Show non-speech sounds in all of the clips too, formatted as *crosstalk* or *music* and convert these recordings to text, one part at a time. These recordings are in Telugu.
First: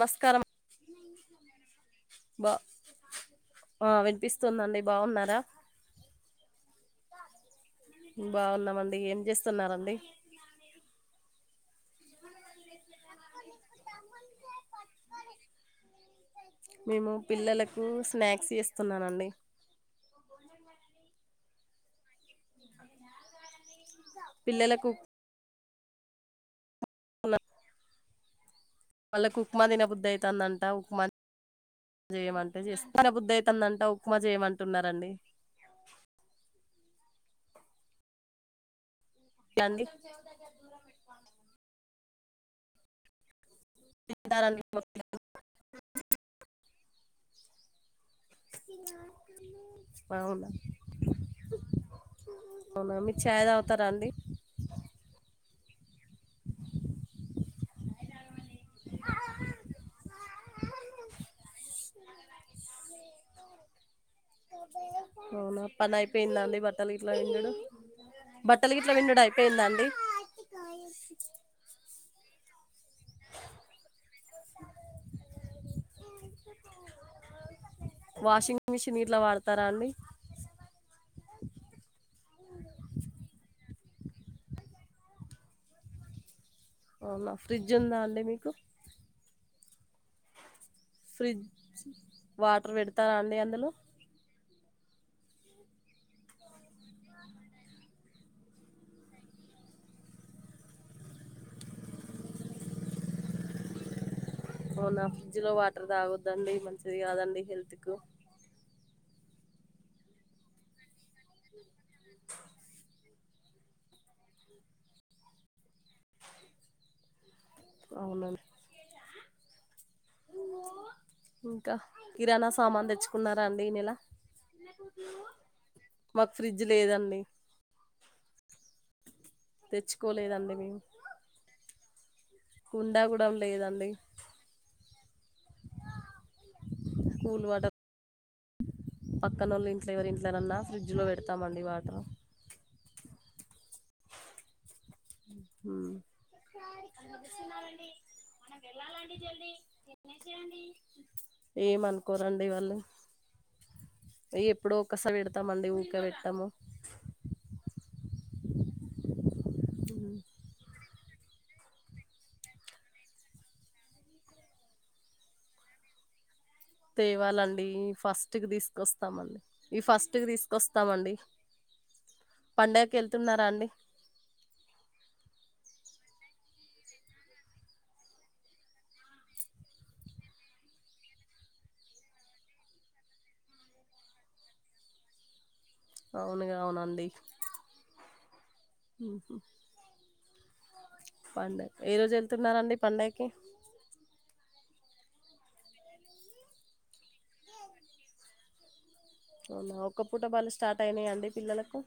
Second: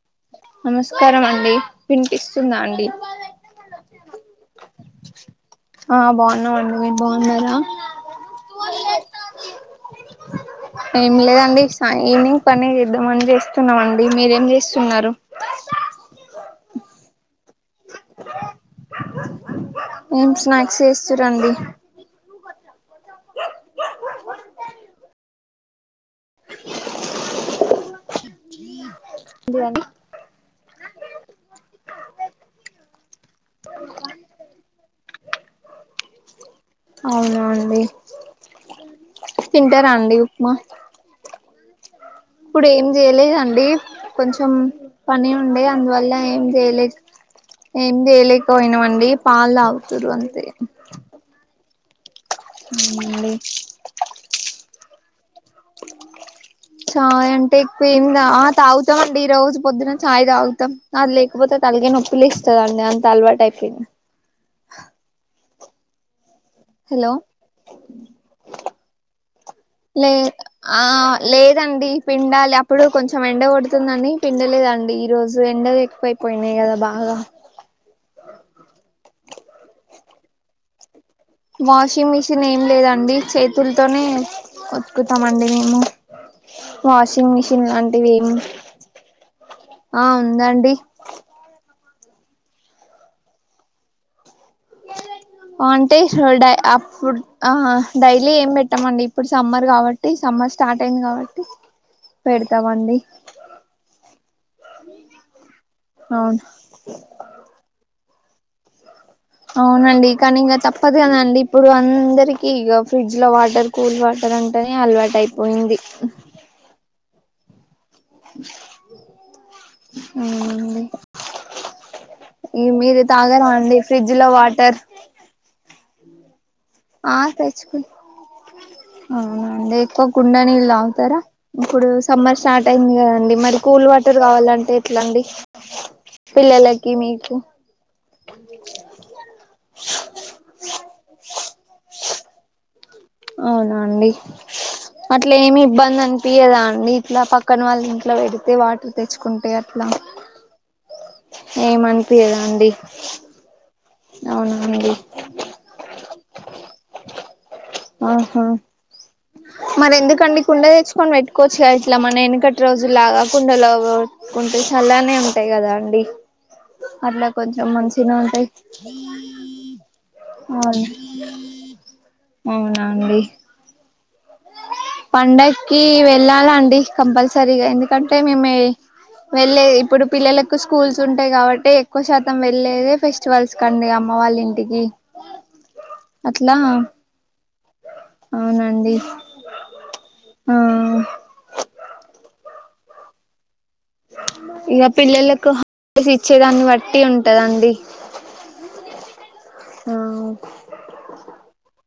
మస్కారం స్కారం అండి వినిపిస్తుందా అండి ఆ వినిపిస్తుందండి బాగున్నారా ఆ బాగున్నామండి మీర్ బాగున్నారా బాగున్నామండి ఏం చేస్తున్నరండి ఎమ్లేదండి సా ఈవినింగ్ పని ద్దాంమని చేస్తున్నామండి మీరేంజెస్తున్నారు మేము పిల్లలకు స్నాక్స్ చేస్తున్నానండి ఏం స్నాక్స్ చేస్తూరండి పిల్లలకు ఉనా వాళ్ళకు ఉక్మ తినబుద్ధయితందంట ఉప్మా జెయమంటే జెస్ నబుద్ధ అయితదంట ఉక్మ జెయమంటున్నారండి అవునా అండి తింటారా అండి ఉప్మా ఇప్పుడు ఏం జెయలేదండి కొంచెం తింటారండి మా పిల్లలు? పని ఉండే అందువల్ల ఏం చేయలేదు ఏమి జెయలేకపోయినామండి పాల్ తాగుతుర్రు అంతే అవునా అవునా మీర్ అవునండి ఛాయదవుతారా అండి *inaudible* చాయ్ అంటే ఎక్కువ ఏమి గా ఆ తాగుతామండి రోజు పొద్దున చాయ్ తాగుతాం అది లేకపోతే తె తల్గ నొప్పిలేస్తాదండి అంత అల్వాటైపొ అవునా పని అయిపోయిందండి బట్టలు గి ట్లా హలో విండుడు లే ఆ లేదండి పిండాలే అప్పుడు కొంచెం ఎండ కొడుతుందని పిండలేదండి ఈ రోజు ఎండ ఎక్కువైపోయినాయి కదా బా గా వాషింగ్ మిషిన్ గిట్లా వాడతారా అండి వాషింగ్ మిషిన్ ఏం లేదండి చే తుల్తోనే ఉత్కుతామండి మేము అవునా వాషింగ్ మిషిన్ ఫ్రిడ్జ్ ఉందా అండి లాంటివేం మీకు ఆ ఉందండి ఫ్రిడ్జ్ వాటర్ పెడతారా అండి అందులో అంటే *unintelligible* డై అప్పుడ్ ఆ డైలీ ఏం పెట్టమండి ఇప్పుడు సమ్మర్ కాబట్టి సమ్ మ్మర్ స్టార్ట్ అయింది కాబట్టి పెడతమండి అవునా ఫ్రిడ్జ్ లో వాటర్ తాగొద్దండి మంచిది కాదండి హెల్త్ కు అవునండి కానీ ఇంగ తప్పదు కదండి ఇప్పుడు అందరికి ఇగ ఫ్రిడ్జ్ ల్లో వాటర్ కూల్ వాటర్ అంటేనే అలవాటైపోయింది అవునండ్ అవునండి ఇంక కిరాణం ఈ సామాన్ మీరు దెచ్చుకున్నారా తాగరా అండి ఈ నెల ఫ్రిడ్జ్ లో వాటర్ మాకు ఫ్రిడ్జ్ ఆ లేదండి తేచ్చుక్ అవునా అండీ ఎక్కువ కుండ తెచ్చుకోలేదండి నీల్ మేము తాగుతరా ఇపుడు జుస్ సమ్మర్ స్టార్ట్ అయింది కుండా కూడా కదండి మరి కూల్ లేదండి వాటర్ కావాలంటే ఎట్లండి పిల్లలక్ కి మీకు పక్కనోళ్ళ ఇంట్ల ఎవరి ఇంట్లనన్నా ఫ్రిడ్జ్లో పెడతామండి వాటర్ అవునా అండి అట్ల ఏమి ఉమ్, ఇబ్బంది అనిపియదా అండి ఇట్ల పక్కన వాళ్ళ ఇంట్ల పెడితే వాటర్ తెచ్చుకుంటే అట్ల యిచ్చెయండి ఏం అనిపియ్యదా అండి ఎప్పుడో అవునండి ఒక్కసారి పెడతమండి ఊకే పెట్టము ఆహా మరెందుకండి కుండ తెచ్చుకొని పెట్టుకోవచ్చు గదా ఇట్ల మన ఎనికటి రోజుల్లాగా కుండలోగొ కుంటే చల్లగనే ఉంటాయి కదా అండి *unintelligible* అట్లా తేవాలండి కొంచెం మంచిగా ఉంటాయి ఫస్ట్కి తీసుకొస్తామండి ఈ ఫస్ట్కి అవును తీసుకొస్తామండి అవునా అండి పండగకెళ్తున్నారా అండి పండక్కి వెళ్ళాలాండి కంపల్సరీగా ఎందుకంటే మేమే వెళ్లేది ఇప్పుడు పిల్లలకు స్కూల్స్ ఉంటయి కాబట్టి ఎక్కువ శాతం వెళ్లేదే ఫెస్టివల్స్ కండి అమ్మా మ్మ వాల్లింటికి అవునుగా అవునండి అవునండి ఉహు ఆ పండగ ఏ రోజు వెళ్తున్నార్ రండి పండగకి ఇగ పిల్లలకు హల్డేస్ ఇచ్చేదాన్ని బట్టి ఉంటదండి అవునా ఒక్క పూట బళ్ళు స్టార్ట్ అయినయండి పిల్లలకు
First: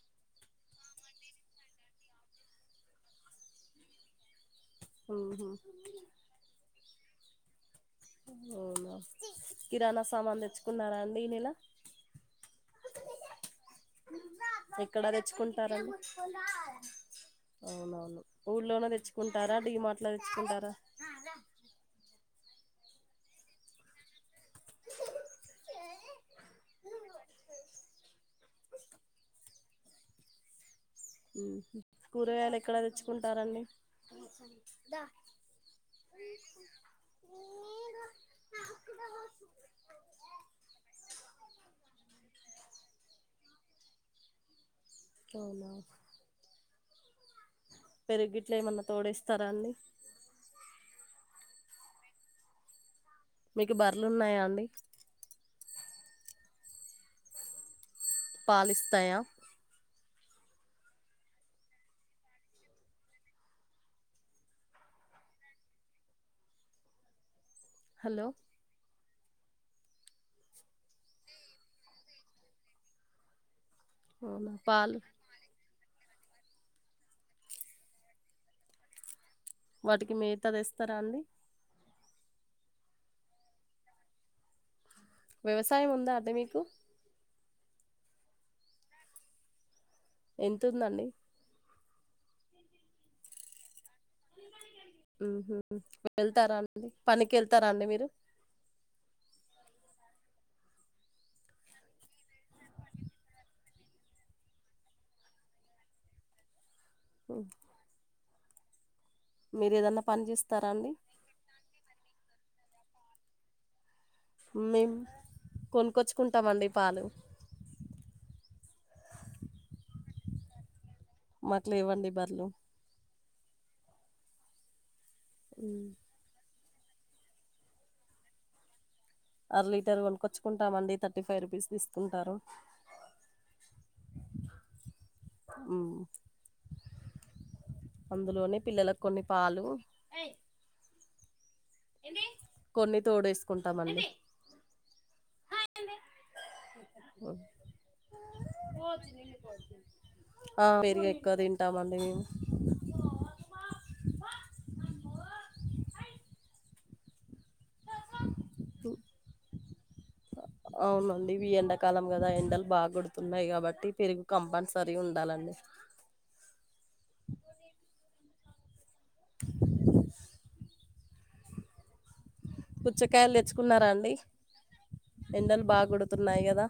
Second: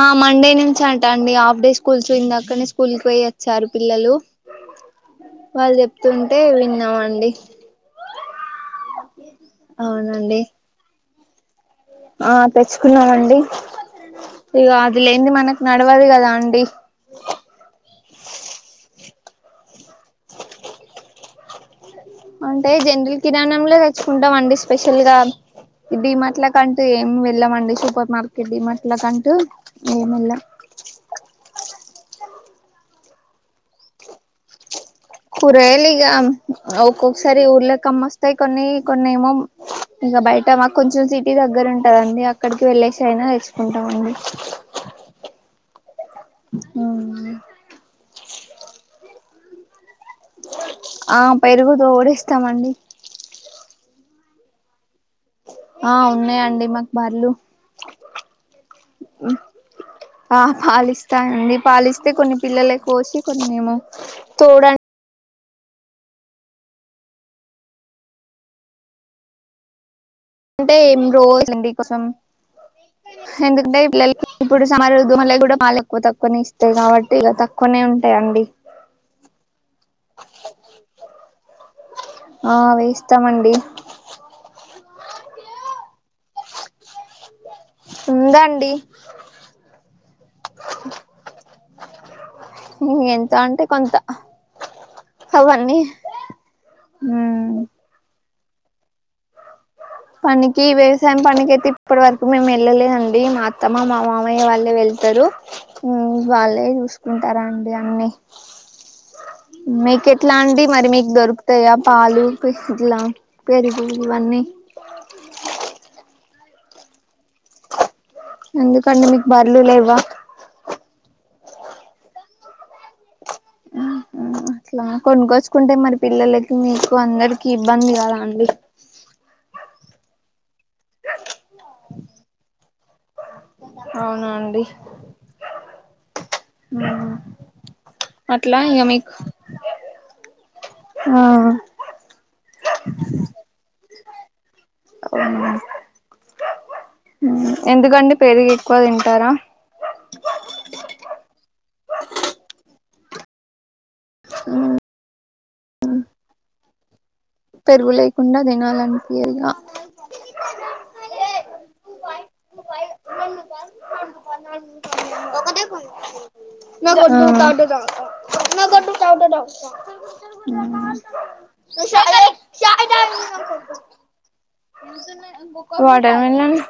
ఆ మండే నుంచి అంటండి హాఫ్ డే స్కూల్స్ ఇంగ అక్కన్నే స్కూల్కి పోయొచ్చారు పిల్లలు ఉహు. వాళ్ళు చెప్తుంటే విన్నమండి అవున కిరాణా అవునండి సామాన్ తెచ్చుకున్నారా అండి ఈ నెల ఆ తెచ్చుకున్నమండి ఇగ ఎక్కడ అదిలేనిది మనకు తెచ్చుకుంటారండి నడవదీ కదా అండి అవునవును ఊళ్లోనే తెచ్చుకుంటారా డీ మార్ట్లో తెచ్చుకుంటారా అంటే జనరల్ కిరాణంలో తెచ్చుకుంటాం అండి స్పెషల్ గా డీ మార్ట్లకంటూ ఏం వెళ్ళమండి సూపర్ మార్కెట్ డీ మార్ట్లకంటూ ఏమెళ్ళం ఉహు కూరగాయలు ఎక్కడ తెచ్చుకుంటారండి కూరగాయలు ఇగ ఒక్కొక్కసారి ఊర్లకు అమ్మొస్తయి కొన్ని కొన్ని ఏమో బయట మాకు కొంచెం సిటీ దగ్గరుంటదండి అక్కడికి వెళ్లేేసి అయినా తెచ్చుకుంటమండి అవునా ఆ స్తరాండి ఆ పెరుగు తోడేస్తమండి మీకు బర్లున్నాయా అండి ఆ ఉన్నయండి మాకు బర్లు పాలిస్తాయా ఆ పాలిస్తాయండి పాలిస్తే కొన్ని పిల్లలకు పోసి కొన్ని మేము తోడు హలో అంటే ఏం రోజ్ లండి కొంచెం ఎందుకంటే పిల్లలు అవునా ఇప్పుడు పాలు *inaudible* పాలే ఎక్కువ తక్కువనే ఇస్తయి కాబట్టి ఇక తక్కువనే ఉంటయండి వాటికి మేత తెస్తారా అండి ఆ వేస్తమండి వ్యవసాయం ఉందా అండి మీకు? ఉందండి ఎంతుందండి? ఇగ ఎంత అంటే కొంత ఉహుహు అవన్నీ వెళ్తారా అండి పనికి ఉమ్ వెళ్తారా అండి మీరు? పనికి వ్యవసాయం పనికి అయితే ఇప్పటి వరకు మేము వెళ్ళలేదండి మా అత్తమ్మ మా మామయ్య వాళ్ళే వెళ్తారు ప రు ఉమ్ వాళ్ళే మ్మ్. చూసుకుంటరండి అన్ని మీరు ఏదన్నా మీకు పని ఎట్లా అండి చేస్తారా మరి మీకు దొరుకుతయా పాలు పి ఇట్లా పెరుగు ఇవన్నీ మేము కొనుక్కొచ్చుకుంటమండి పాలు ఎందుకండి మీకు బర్లు లెవ్వా? మాకు లేవండి బర్లు అట్లా కొనుక్కోచ్చుకుంటే మరి పిల్లలకి మీకు అందరికి ఇబ్బంది కాదా అండి అర లీటర్ కొనుకొచ్చుకుంటామండి థర్టీ ఫైవ్ రూపీస్ తీసుకుంటారు అవునా అండి మ్మ్. ఉ అట్లా అందులోనే ఇ పిల్లలకు మీకు కొన్ని పాలు ఆ కొన్ని తోడు వేసుకుంటామండి. ఆ అ ఎందుకండి పెరుగి ఎక్కువ తింటారా. ఒక తింటామండి మేము పెరుగులేకుండ దినాళ అనిపీయదిగ అవునండివి ఎండాకాలం కదా ఎండలు బాగ కొడుతున్నాయి కాబట్టి పెరుగు కంపల్సరీ ఉండాల. ఆ ఊ. పుచ్చకాయలు తెచ్చుకున్నారా అండి *inaudible* ఎండలు బాగా కొడుతున్నాయి వాడమనన్ కదా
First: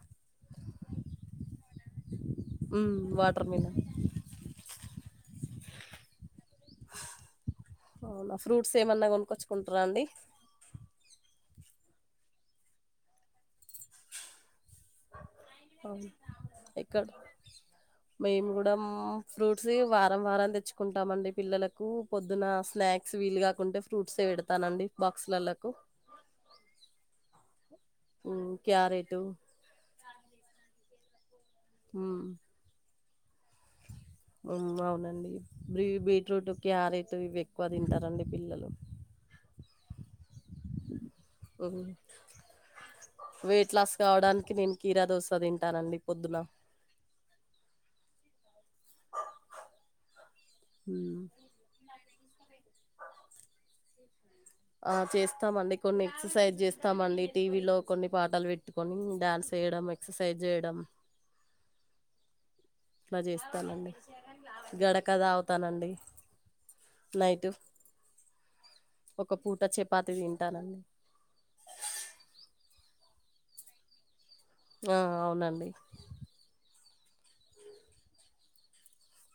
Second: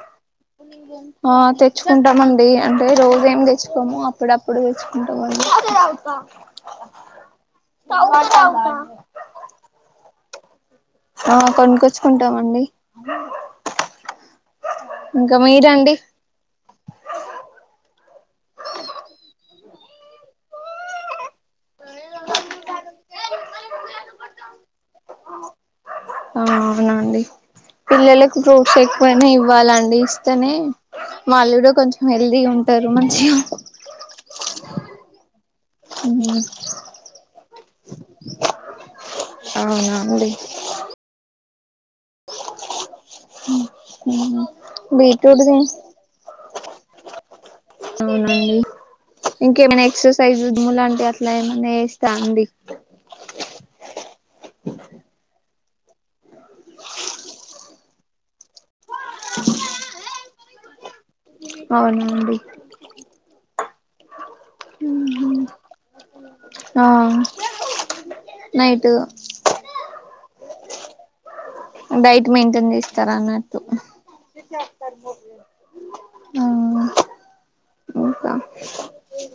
ఆ తెచ్చుకుంటామండి. అంటే ఉమ్ రోజు ఏం వాటర్ మిలన్ తెచ్చుకోము అప్పుడప్పుడు. ఉంటాగా అవునా ఫ్రూట్స్ ఏమన్నా కొనుక్కొచ్చుకుంటారా అండి. ఆ కొనుకచ్చుకుంటామండి. అవును ఇక్కడ మేము కూడమ్ ఫ్రూట్. వారం వారం తెచ్చుకుంటామండి. పిల్లలకు పొద్దున స్నాక్స్ వీలు కాకుంటే ఫ్రూట్స్ పెడతా. నండి బాక్సులలక్ అవునండి పిల్లలకు ఫ్రూట్స్ క్యారెటు ఎక్కువైనా ఇవ్వాలండి. ఇస్తేనే వాళ్ళు కూడా కొంచెం హెల్తీగా ఉమ్ ఉంటారు మంచి అవునండి బీ బీట్రూట్ క్యారెట్ ఇవి ఎక్కువ తింటారండి పిల్లలు. అవు అండి. ఉ వెయిట్ లాస్ కావడానికి నేను కీరా దోస బీట్రూట్ది తింటానండి పొద్దున. అవునండి ఇంకేమైనా ఎక్సర్సైజ్ జింలాంటి అట్లా ఏమన్నా చాండి ఆ చేస్తామండి కొన్ని ఎక్సర్సైజ్ చేస్తామండి. టీవీలో కొన్ని పాటలు పెట్టుకొని డ్యాన్స్ చేయడం, ఎక్సర్సైజ్ చేయడం. *inaudible* అవున అండి. ఇట్ల చేస్తానండి గడక తాగుతానండి ఆ నైటు నైట్ ఒక పూట చపాతి తింటానండి డైట్ మెయింటైన్ చేస్తారా అన్నట్టు ఆ అవునండి ఓక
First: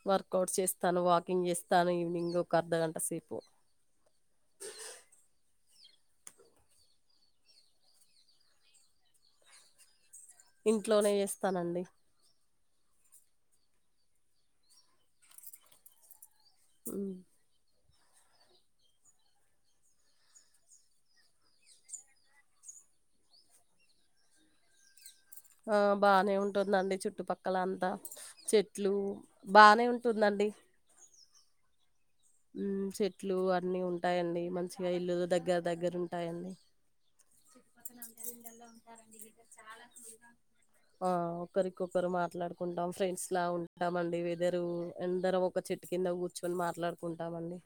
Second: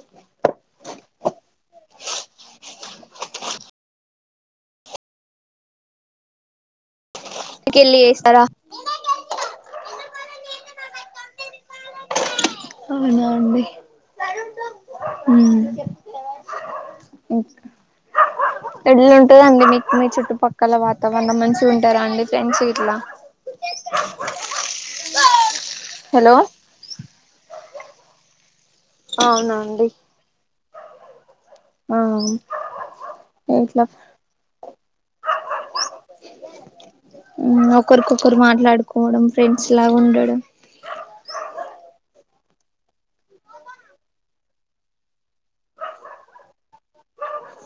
వర్కవుట్స్ చేస్తాను వాక్ కుకింగ్ చేస్తాను ఈవినింగ్ ఒక అర్ధగంట సేపు ఇంటికెళ్ళి చేస్తారా ఇంట్లోనే చేస్తానండి. అవునా అండి హమ్ ఉమ్. ఉ *inaudible* ఎడ్లు ఉంటదండి మీకు మీ చుట్టుపక్కల వాతావరణం మంచిగా ఉంటారా అండి ఫ్రెండ్స్ ఇట్లా *inaudible* ఆ బానే హలో ఉంటుందండి చుట్టుపక్కల అంతా చెట్టు ట్లు బానే అవునండి ఉంటుందన్ ఆ ఉ చెట్లు అన్ని ఇట్లా ఉంటాయండి. మంచిగా ఇల్లులు దగ్గర దగ్గర ఉంటాయండి. ఒకరికొకరు మాట్లాడుకోవడం, ఫ్రెండ్స్ లాగా ఉండడం. ఆ! ఒకరికొకరు మాట్లాడుకుంటాం ఫ్రెండ్స్ లా ఉంటాం అండి వెదరు అందరం ఒక చెట్టు కింద కూర్చోనీ మాట్లాడు కుంటా మండి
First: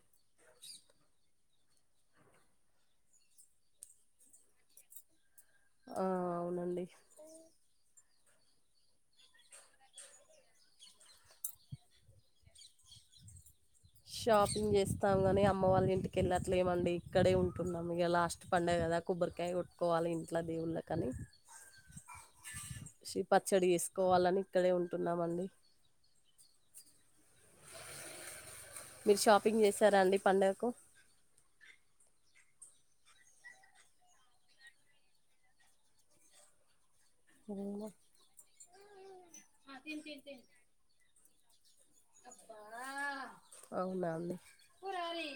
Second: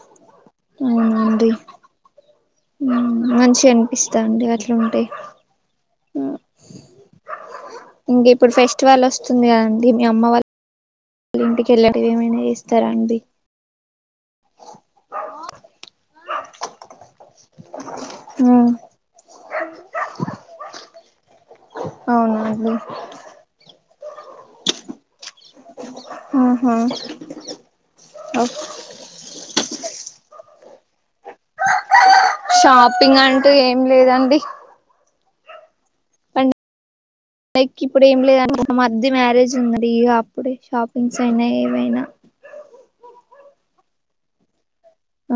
ఆ అండి మంచిగ అనిపిస్తంది అట్లుంటే ఆ అవునండి ఇంక ఇప్పుడు ఫెస్టివల్ వస్తుంది కదండి మీ అమ్మ వాళ్ళ ఇంటికెళ్ళేక ఏమైనా చేస్తారా అండి షాపింగ్ చేస్తాం గాని అమ్మ వాళ్ళ ఇంటికెళ్ళట్లేమండి ఇక్కడే ఉంటున్నాం ఇక లాస్ట్ పండగ కదా ఇంకా కొబ్బరికాయ కొట్టుకోవాలి ఇంట్లో దేవుళ్ళకని అవునా అండి కోవాలని ఇక్కడే ఉంటున్నాం అండి ఉహూ మీరు షాపింగ్ చేసారా అండి పండక్కు షాపింగ్ అంటే ఏం లేదండి లైక్ అవును ఇప్పుడు ఏం లేదండి ఒక మధ్య మ్యారేజ్ ఉందండి ఇక అప్పుడే షాపింగ్స్ అయినా ఏవైనా అవునా అండి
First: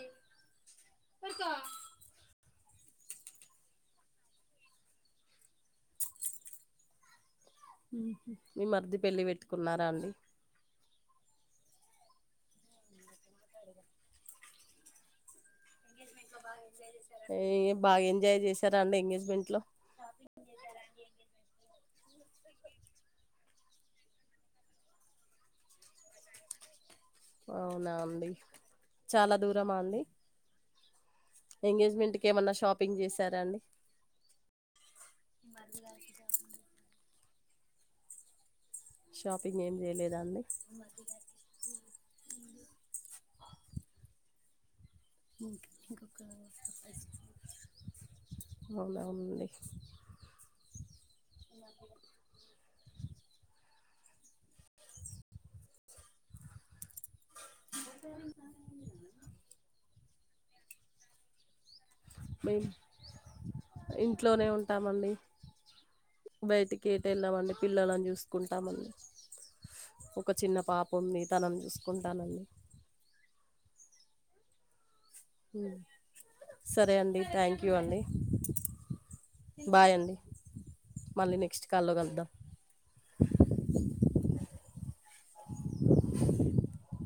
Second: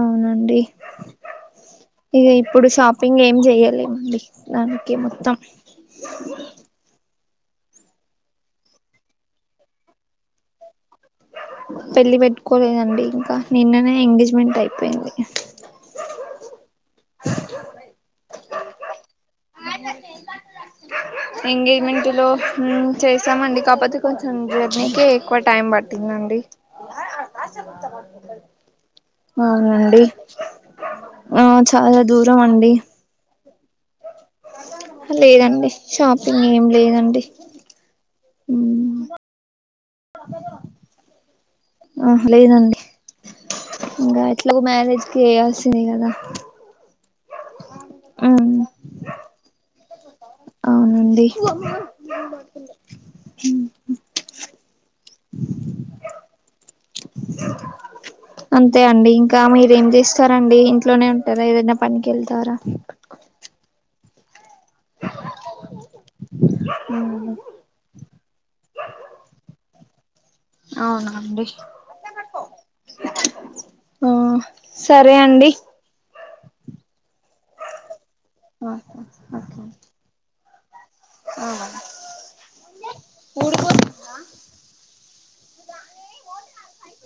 అవునండి ఇక ఇప్పుడు షాప్ పింగ్ ఏం చెయ్యలేమండి దానికే మొత్తం ఉహూ మీ మర్ది పెళ్లి పెట్టుకున్నారా అండి పెళ్లి పెట్టుకోలేదండి ఇంకా నిన్ననే ఎంగేజ్మెంట్ అయిపోయింది ఏ బాగా ఎంజాయ్ చేసి సారా అండి ఎంగేజ్మెంట్ లో ఎంగేజ్మెంట్ లో ఉమ్ చేశామండి కాకపోతే కొంచెం జర్నీకి ఎక్కువ టైం పట్టింది అండి అవునా అండి చాలా దూరమా అండి అవునండి ఆ చాలా ఎంగేజ్మెంట్ కి దూరం ఏమన్నా అండి షాపింగ్ చేశారా అండి లేదండి షాపింగ్ ఏం లేదండి షాపింగ్ ఏం లేదు ఉహూ లేదండి ఇంగ ఎట్లాగో మ్యారేజ్ కి చేయాల్సిందే కదా అవునా అండి ఆ అండి ఉమ్ అంతే అండి ఇంకా మీరేం చేస్తారండి ఇంట్లోనే ఉంటారా ఏదైనా పనికెళ్తారా మేము ఇంట్లోనే ఉం టామండి బయటికి ఎటు వెళ్ళమండి పిల్లలని చూసుకుంటామండి ఒక చిన్న పాప ఉంది అవునండి తనను చూసుకుంటా నండి ఆ సరే అండి సరే అండి థ్యాంక్ యూ అండి ఓకే బాయ్ అండి మళ్ళీ నెక్స్ట్ ఓకే కాల్లో కలుద్దాం *inaudible*